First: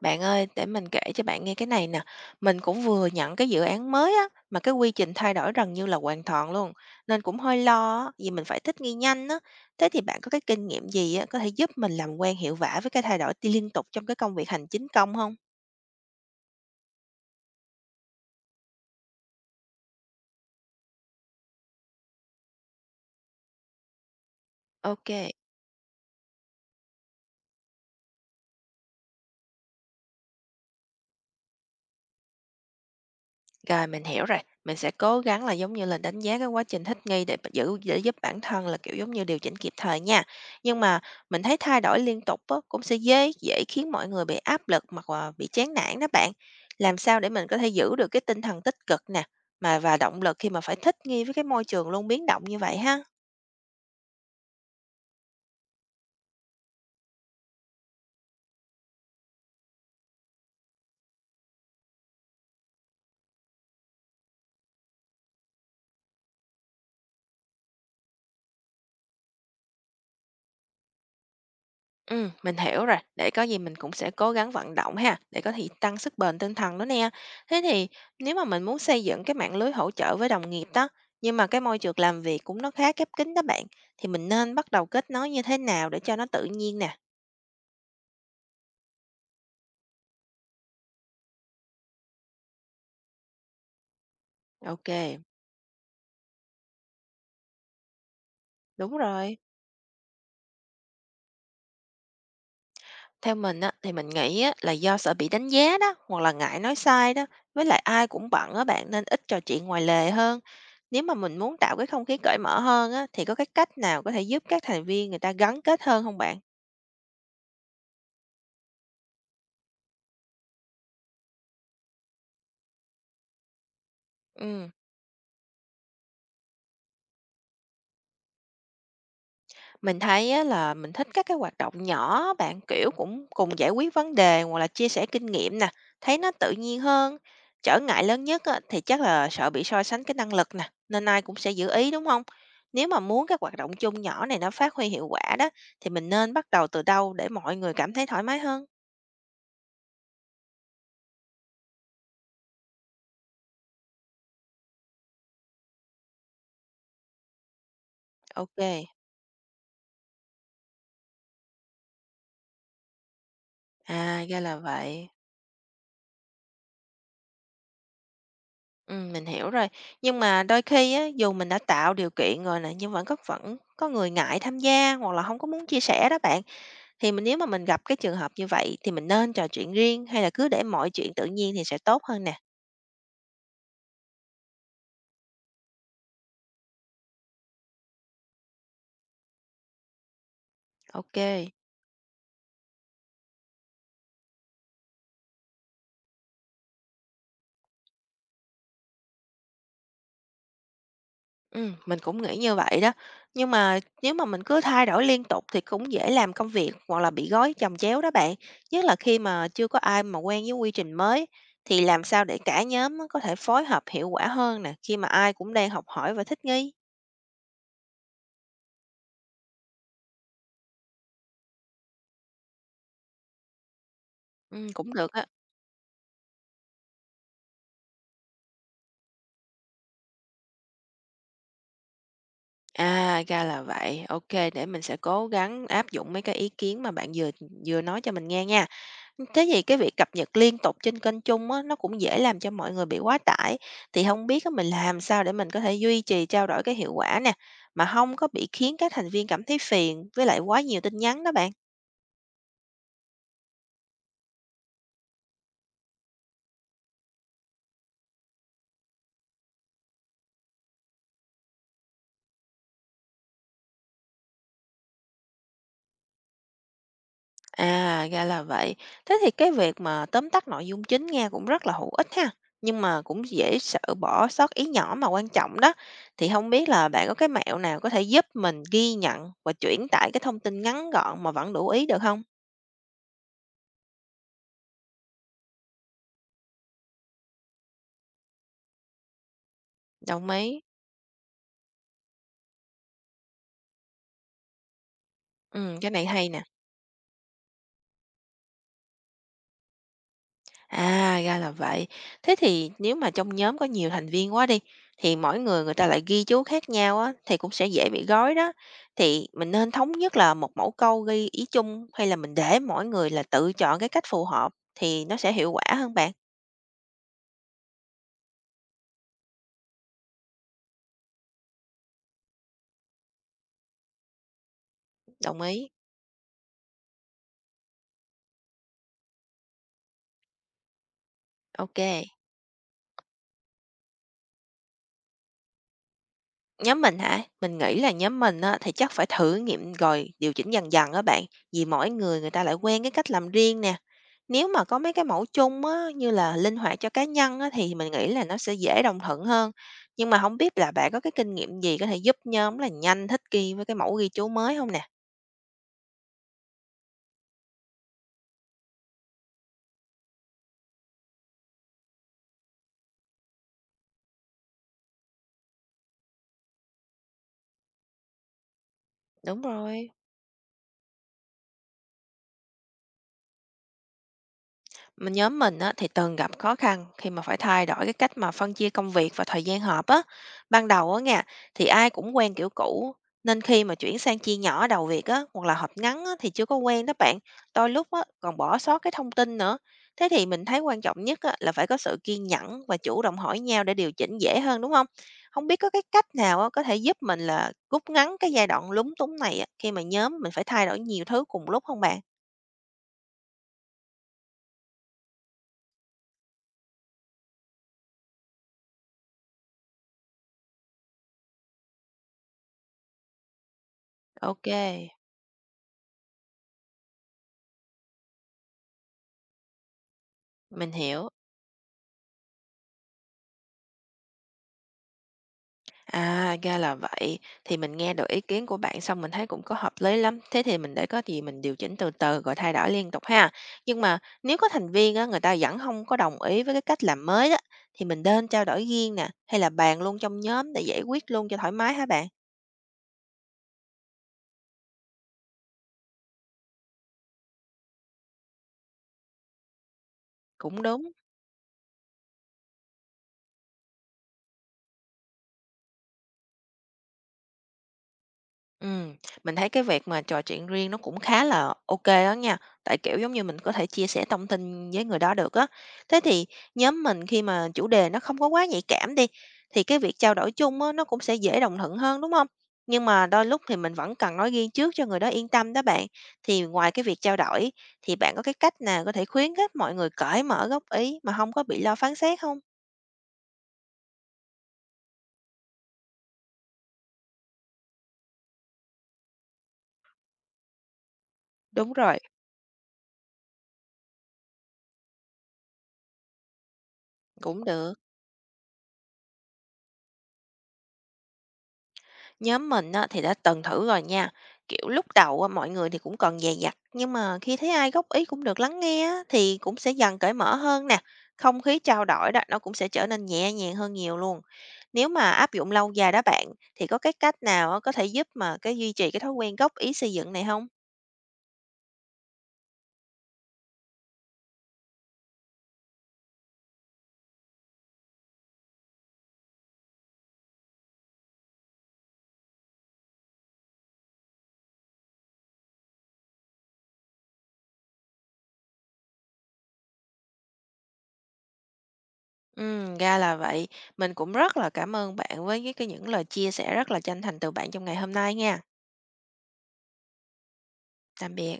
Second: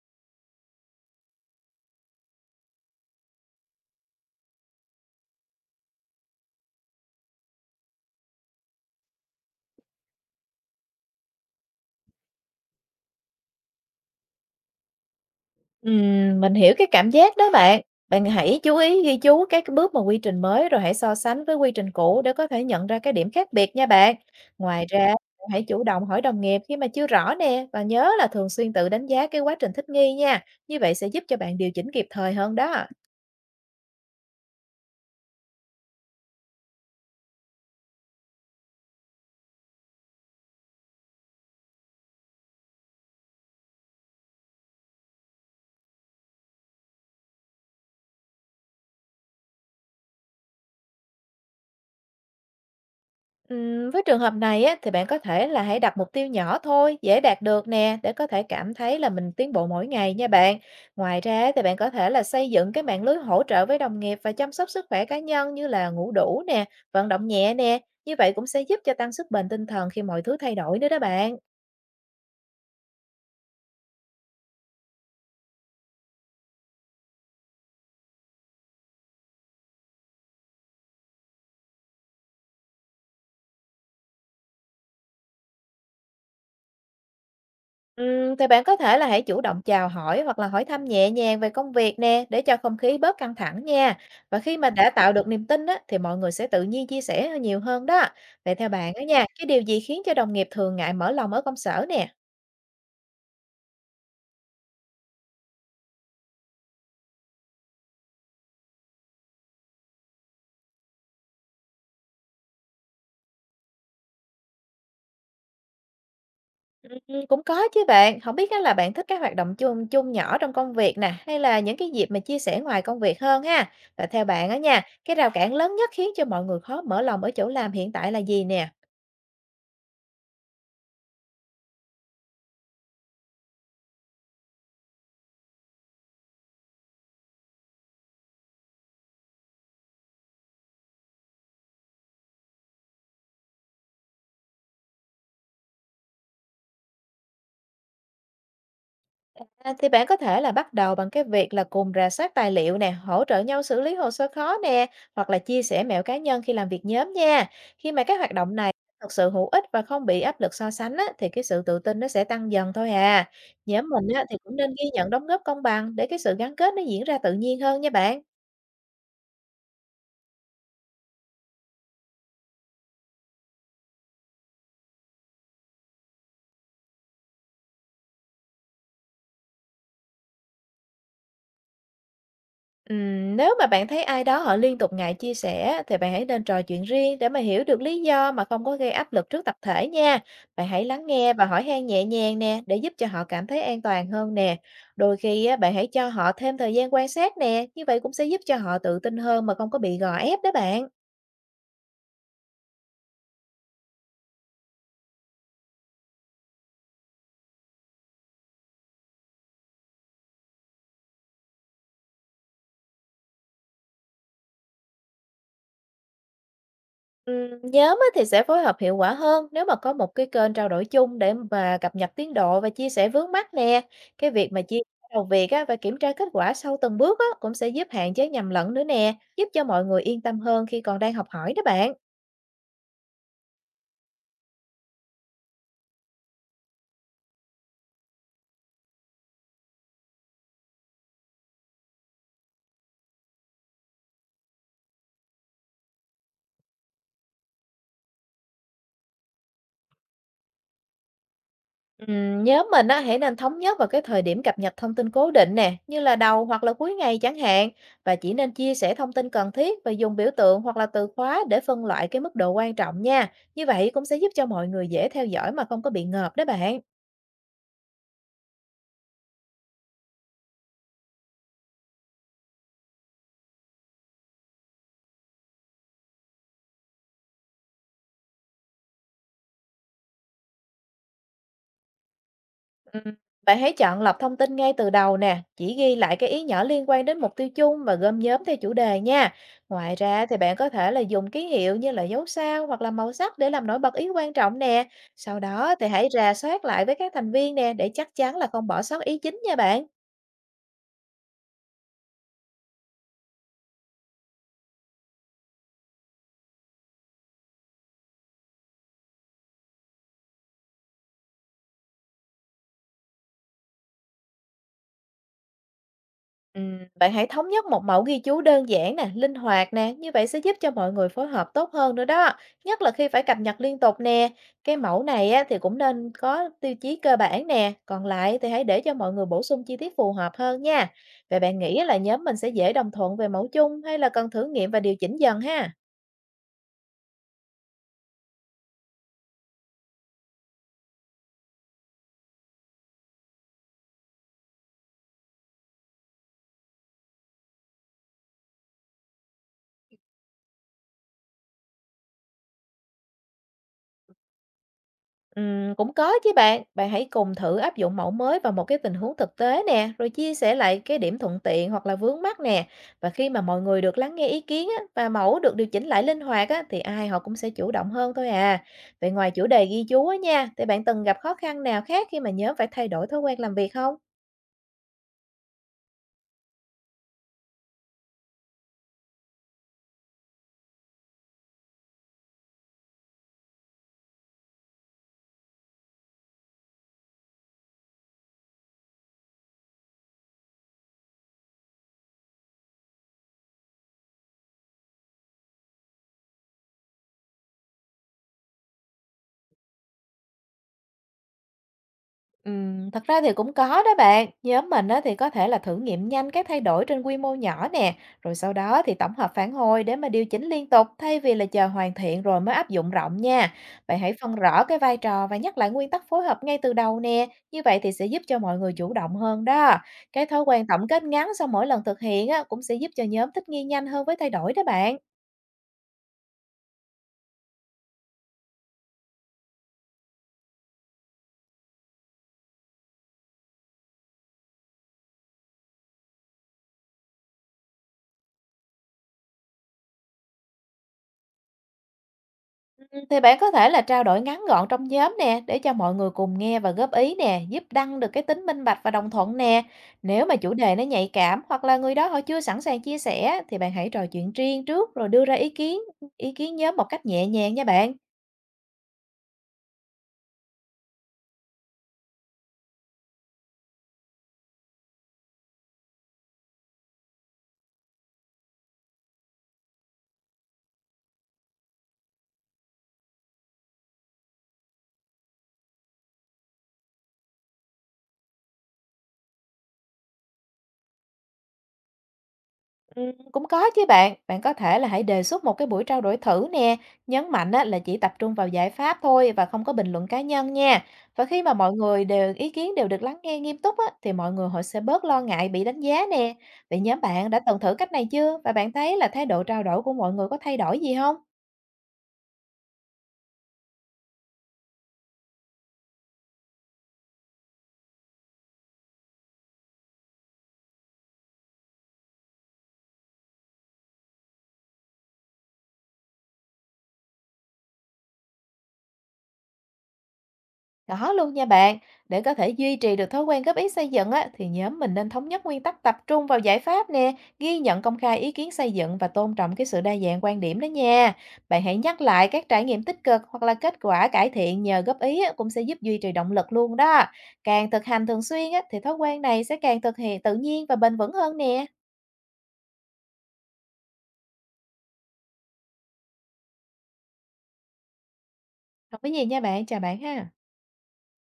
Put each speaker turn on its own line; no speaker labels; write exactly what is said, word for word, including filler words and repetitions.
Bạn ơi, để mình kể cho bạn nghe cái này nè. Mình cũng vừa nhận cái dự án mới á, mà cái quy trình thay đổi gần như là hoàn toàn luôn. Nên cũng hơi lo á, vì mình phải thích nghi nhanh á. Thế thì bạn có cái kinh nghiệm gì á, có thể giúp mình làm quen hiệu quả với cái thay đổi ti- liên tục trong cái công việc hành chính công không?
Ừm, mình hiểu cái cảm giác đó bạn. Bạn hãy chú ý ghi chú các cái bước mà quy trình mới rồi hãy so sánh với quy trình cũ để có thể nhận ra cái điểm khác biệt nha bạn. Ngoài ra,
Ok.
bạn hãy chủ động hỏi đồng nghiệp khi mà chưa rõ nè và nhớ là thường xuyên tự đánh giá cái quá trình thích nghi nha. Như vậy sẽ giúp cho bạn điều chỉnh kịp thời hơn đó.
Rồi, mình hiểu rồi. Mình sẽ cố gắng là giống như là đánh giá cái quá trình thích nghi để giữ để giúp bản thân là, kiểu, giống như điều chỉnh kịp thời nha. Nhưng mà mình thấy thay đổi liên tục á, cũng sẽ dễ dễ khiến mọi người bị áp lực hoặc là bị chán nản đó bạn. Làm sao để mình có thể giữ được cái tinh thần tích cực nè, mà và động lực khi mà phải thích nghi với cái môi trường luôn biến động như vậy ha?
Ừm, với trường hợp này á, thì bạn có thể là hãy đặt mục tiêu nhỏ thôi, dễ đạt được nè, để có thể cảm thấy là mình tiến bộ mỗi ngày nha bạn. Ngoài ra á, thì bạn có thể là xây dựng cái mạng lưới hỗ trợ với đồng nghiệp và chăm sóc sức khỏe cá nhân như là ngủ đủ nè, vận động nhẹ nè. Như vậy cũng sẽ giúp cho tăng sức bền tinh thần khi mọi thứ thay đổi nữa đó bạn.
Ừm, mình hiểu rồi, để có gì mình cũng sẽ cố gắng vận động ha, để có thể tăng sức bền tinh thần đó nè. Thế thì nếu mà mình muốn xây dựng cái mạng lưới hỗ trợ với đồng nghiệp đó, nhưng mà cái môi trường làm việc cũng nó khá khép kín đó bạn, thì mình nên bắt đầu kết nối như thế nào để cho nó tự nhiên nè?
Ừm, thì bạn có thể là hãy chủ động chào hỏi hoặc là hỏi thăm nhẹ nhàng về công việc nè để cho không khí bớt căng thẳng nha. Và khi mà
Ok,
đã tạo được niềm tin á, thì mọi người sẽ tự nhiên chia sẻ nhiều hơn đó. Vậy theo bạn
đúng
á nha,
rồi.
cái điều gì khiến cho đồng nghiệp thường ngại mở lòng ở công sở nè?
Theo mình á, thì mình nghĩ á, là do sợ bị đánh giá đó, hoặc là ngại nói sai đó, với lại ai cũng bận á bạn nên ít trò chuyện ngoài lề hơn. Nếu mà mình muốn tạo cái không khí cởi mở hơn á, thì có cái cách nào có thể giúp các thành viên người ta gắn kết hơn không bạn?
Ừm, cũng có chứ bạn. Không biết á là bạn thích các hoạt động chung chung nhỏ trong công việc nè hay là những cái dịp mà chia sẻ ngoài công việc hơn ha. Và theo bạn á
Ừm,
nha, cái rào cản lớn nhất khiến cho mọi người khó mở lòng ở chỗ làm hiện tại là gì nè?
mình thấy á là mình thích các cái hoạt động nhỏ bạn, kiểu, cũng cùng giải quyết vấn đề hoặc là chia sẻ kinh nghiệm nè, thấy nó tự nhiên hơn. Trở ngại lớn nhất á thì chắc là sợ bị so sánh cái năng lực nè, nên ai cũng sẽ giữ ý, đúng không? Nếu mà muốn các hoạt động chung nhỏ này nó phát huy hiệu quả đó, thì mình nên bắt đầu từ đâu để mọi người cảm thấy thoải mái hơn?
À, thì bạn có thể là bắt đầu bằng cái việc là cùng rà soát tài liệu nè, hỗ trợ nhau xử lý hồ sơ khó nè, hoặc là chia sẻ mẹo cá nhân khi làm việc nhóm nha. Khi mà các hoạt động này
Ok.
thực sự hữu ích và không bị áp lực so sánh á, thì cái sự tự tin nó sẽ tăng dần thôi à. Nhóm mình á,
À,
thì
ra
cũng
là
nên ghi
vậy.
nhận đóng góp công bằng để cái sự gắn kết nó diễn ra tự nhiên hơn nha bạn.
Ừm, mình hiểu rồi. Nhưng mà đôi khi á, dù mình đã tạo điều kiện rồi nè, nhưng vẫn có vẫn có người ngại tham gia hoặc là không có muốn chia sẻ đó bạn. Thì mình nếu mà mình gặp cái trường hợp như vậy thì mình nên trò chuyện riêng hay là cứ để mọi chuyện tự nhiên thì sẽ tốt hơn nè?
Ừm, nếu mà bạn thấy ai đó họ liên tục ngại chia sẻ thì bạn hãy nên trò chuyện riêng để mà hiểu được lý do mà không có gây áp lực trước tập thể nha. Bạn hãy lắng nghe và
Ok.
hỏi han nhẹ nhàng nè để giúp cho họ cảm thấy an toàn hơn nè. Đôi khi á, bạn hãy cho họ thêm thời gian quan sát nè, như vậy cũng sẽ giúp cho họ tự tin hơn mà không có bị gò ép đó bạn.
Ừm, mình cũng nghĩ như vậy đó. Nhưng mà nếu mà mình cứ thay đổi liên tục thì cũng dễ làm công việc hoặc là bị gói chồng chéo đó bạn. Nhất là khi mà chưa có ai mà quen với quy trình mới, thì làm sao để cả nhóm á có thể phối hợp hiệu quả hơn nè, khi mà ai cũng đang học hỏi và thích nghi?
Ừm, nhóm á thì sẽ phối hợp hiệu quả hơn nếu mà có một cái kênh trao đổi chung để mà cập nhật tiến độ và chia sẻ vướng mắc nè. Cái việc mà
Ừm,
chia
cũng
sẻ
được
đầu
á.
việc á và kiểm tra kết quả sau từng bước á cũng sẽ giúp hạn chế nhầm lẫn nữa nè, giúp cho mọi người yên tâm hơn khi còn đang học hỏi đó bạn.
À, ra là vậy. Ok, để mình sẽ cố gắng áp dụng mấy cái ý kiến mà bạn vừa vừa nói cho mình nghe nha. Thế thì cái việc cập nhật liên tục trên kênh chung á, nó cũng dễ làm cho mọi người bị quá tải, thì không biết á mình làm sao để mình có thể duy trì trao đổi cái hiệu quả nè, mà không có bị khiến các thành viên cảm thấy phiền với lại quá nhiều tin nhắn đó bạn?
Ừm, nhóm mình á hãy nên thống nhất vào cái thời điểm cập nhật thông tin cố định nè, như là đầu hoặc là cuối ngày chẳng hạn, và chỉ nên chia sẻ thông tin cần thiết và dùng biểu tượng hoặc là từ khóa để phân loại cái mức độ quan trọng nha. Như vậy cũng sẽ giúp cho mọi người dễ theo dõi mà không có bị ngợp đó bạn.
À, ra là vậy. Thế thì cái việc mà tóm tắt nội dung chính nghe cũng rất là hữu ích ha, nhưng mà cũng dễ sợ bỏ sót ý nhỏ mà quan trọng đó. Thì không biết là bạn có cái mẹo nào có thể giúp mình ghi nhận và chuyển tải cái thông tin ngắn gọn mà vẫn đủ ý được không?
Ừm, Bạn hãy chọn lọc thông tin ngay từ đầu nè, chỉ ghi lại cái ý nhỏ liên quan đến mục tiêu chung và gom nhóm theo chủ đề nha. Ngoài ra
Đồng
thì bạn
ý.
có thể là dùng ký hiệu như là dấu sao hoặc là màu sắc để làm nổi bật ý quan trọng nè. Sau đó
Ừ,
thì
cái này
hãy
hay
rà
nè.
soát lại với các thành viên nè để chắc chắn là không bỏ sót ý chính nha bạn.
À, ra là vậy. Thế thì nếu mà trong nhóm có nhiều thành viên quá đi, thì mỗi người người ta lại ghi chú khác nhau á, thì cũng sẽ dễ bị gói đó. Thì mình nên thống nhất là một mẫu câu ghi ý chung hay là mình để mỗi người là tự chọn cái cách phù hợp thì nó sẽ hiệu quả hơn bạn.
Ừm, bạn hãy thống nhất một mẫu ghi chú đơn giản nè, linh hoạt nè, như vậy sẽ giúp cho mọi người phối hợp tốt hơn nữa đó, nhất là khi phải cập nhật liên tục nè. Cái mẫu này
Đồng
á, thì
ý.
cũng nên có tiêu chí cơ bản nè, còn lại thì hãy để cho mọi người bổ sung chi tiết phù hợp hơn nha. Vậy bạn
Ok.
nghĩ là nhóm mình sẽ dễ đồng thuận về mẫu chung hay là cần thử nghiệm và điều chỉnh dần ha?
Nhóm mình hả? Mình nghĩ là nhóm mình á, thì chắc phải thử nghiệm rồi điều chỉnh dần dần á bạn. Vì mỗi người người ta lại quen cái cách làm riêng nè. Nếu mà có mấy cái mẫu chung á, như là linh hoạt cho cá nhân á, thì mình nghĩ là nó sẽ dễ đồng thuận hơn. Nhưng mà không biết là bạn có cái kinh nghiệm gì có thể giúp nhóm là nhanh thích nghi với cái mẫu ghi chú mới không nè?
Ừm, cũng có chứ bạn. Bạn hãy cùng thử áp dụng mẫu mới vào một cái tình huống thực tế nè, rồi chia sẻ lại cái điểm thuận tiện hoặc là vướng mắc nè. Và khi mà mọi người được lắng nghe ý kiến á, và mẫu được điều chỉnh lại linh hoạt á, thì ai họ cũng sẽ chủ động hơn thôi à. Vậy ngoài
Đúng
chủ đề ghi
rồi.
chú á nha, thì bạn từng gặp khó khăn nào khác khi mà nhóm phải thay đổi thói quen làm việc không?
Mình nhóm mình á, thì từng gặp khó khăn khi mà phải thay đổi cái cách mà phân chia công việc và thời gian họp á. Ban đầu á nha, thì ai cũng quen kiểu cũ, nên khi mà chuyển sang chia nhỏ đầu việc á, hoặc là họp ngắn á, thì chưa có quen đó bạn. Đôi lúc á, còn bỏ sót cái thông tin nữa. Thế thì mình thấy quan trọng nhất á, là phải có sự kiên nhẫn và chủ động hỏi nhau để điều chỉnh dễ hơn đúng không? Không biết có cái cách nào á, có thể giúp mình là rút ngắn cái giai đoạn lúng túng này á, khi mà nhóm mình phải thay đổi nhiều thứ cùng lúc không bạn?
Ừm, thật ra thì cũng có đó bạn. Nhóm mình á, thì có thể là thử nghiệm nhanh các thay đổi trên quy mô nhỏ nè, rồi sau đó thì tổng hợp phản hồi để mà điều chỉnh liên tục thay vì là chờ hoàn thiện rồi mới áp dụng rộng nha. Bạn hãy phân
Ok,
rõ cái vai trò và nhắc lại nguyên tắc phối hợp ngay từ đầu nè. Như vậy thì sẽ giúp cho mọi người chủ động hơn đó. Cái thói quen
mình
tổng kết
hiểu.
ngắn sau mỗi lần thực hiện á, cũng sẽ giúp cho nhóm thích nghi nhanh hơn với thay đổi đó bạn.
À, ra là vậy. Thì mình nghe được ý kiến của bạn xong mình thấy cũng có hợp lý lắm. Thế thì mình để có gì mình điều chỉnh từ từ rồi thay đổi liên tục ha. Nhưng mà nếu có thành viên á, người ta vẫn không có đồng ý với cái cách làm mới đó, thì mình nên trao đổi riêng nè, hay là bàn luôn trong nhóm để giải quyết luôn cho thoải mái hả bạn?
Ừm, thì bạn có thể là trao đổi ngắn gọn trong nhóm nè để cho mọi người cùng nghe và góp ý nè, giúp tăng được cái tính minh bạch và đồng thuận nè. Nếu mà chủ
Cũng
đề nó
đúng.
nhạy cảm hoặc là người đó họ chưa sẵn sàng chia sẻ thì bạn hãy trò chuyện riêng trước rồi đưa ra ý kiến ý kiến nhóm một cách nhẹ nhàng nha bạn.
Ừm, mình thấy cái việc mà trò chuyện riêng nó cũng khá là ok đó nha, tại, kiểu, giống như mình có thể chia sẻ thông tin với người đó được á. Thế thì nhóm mình khi mà chủ đề nó không có quá nhạy cảm đi, thì cái việc trao đổi chung á, nó cũng sẽ dễ đồng thuận hơn, đúng không? Nhưng mà đôi lúc thì mình vẫn cần nói riêng trước cho người đó yên tâm đó bạn. Thì ngoài cái việc trao đổi, thì bạn có cái cách nào có thể khuyến khích mọi người cởi mở góp ý mà không có bị lo phán xét không?
Ừm, cũng có chứ bạn, bạn có thể là hãy đề xuất một cái buổi trao đổi thử nè, nhấn mạnh á, là chỉ tập trung vào giải pháp thôi và không có bình luận cá nhân nha. Và khi mà mọi
Đúng rồi,
người đều ý kiến đều được lắng nghe nghiêm túc á, thì mọi người họ sẽ bớt lo ngại bị đánh giá nè. Vậy nhóm bạn đã
cũng
từng thử
được.
cách này chưa? Và bạn thấy là thái độ trao đổi của mọi người có thay đổi gì không?
Nhóm mình á, thì đã từng thử rồi nha. Kiểu lúc đầu á, mọi người thì cũng còn dè dặt, nhưng mà khi thấy ai góp ý cũng được lắng nghe á, thì cũng sẽ dần cởi mở hơn nè. Không khí trao đổi đó nó cũng sẽ trở nên nhẹ nhàng hơn nhiều luôn. Nếu mà áp dụng lâu dài đó bạn, thì có cái cách nào á, có thể giúp mà cái duy trì cái thói quen góp ý xây dựng này không?
Có luôn nha bạn, để có thể duy trì được thói quen góp ý xây dựng á, thì nhóm mình nên thống nhất nguyên tắc tập trung vào giải pháp nè, ghi nhận công khai ý kiến xây dựng và tôn trọng cái sự đa dạng quan điểm đó nha. Bạn hãy nhắc lại các trải nghiệm tích cực hoặc là kết quả cải thiện nhờ góp ý á, cũng sẽ giúp duy trì động lực luôn đó. Càng thực hành thường xuyên á, thì thói quen này sẽ càng thực hiện tự nhiên và bền vững hơn nè.
Ừ, ra là vậy. Mình cũng rất là cảm ơn bạn với cái, cái những lời chia sẻ rất là chân thành từ bạn trong ngày hôm nay nha.
Không có gì nha bạn, chào bạn ha.
Tạm biệt.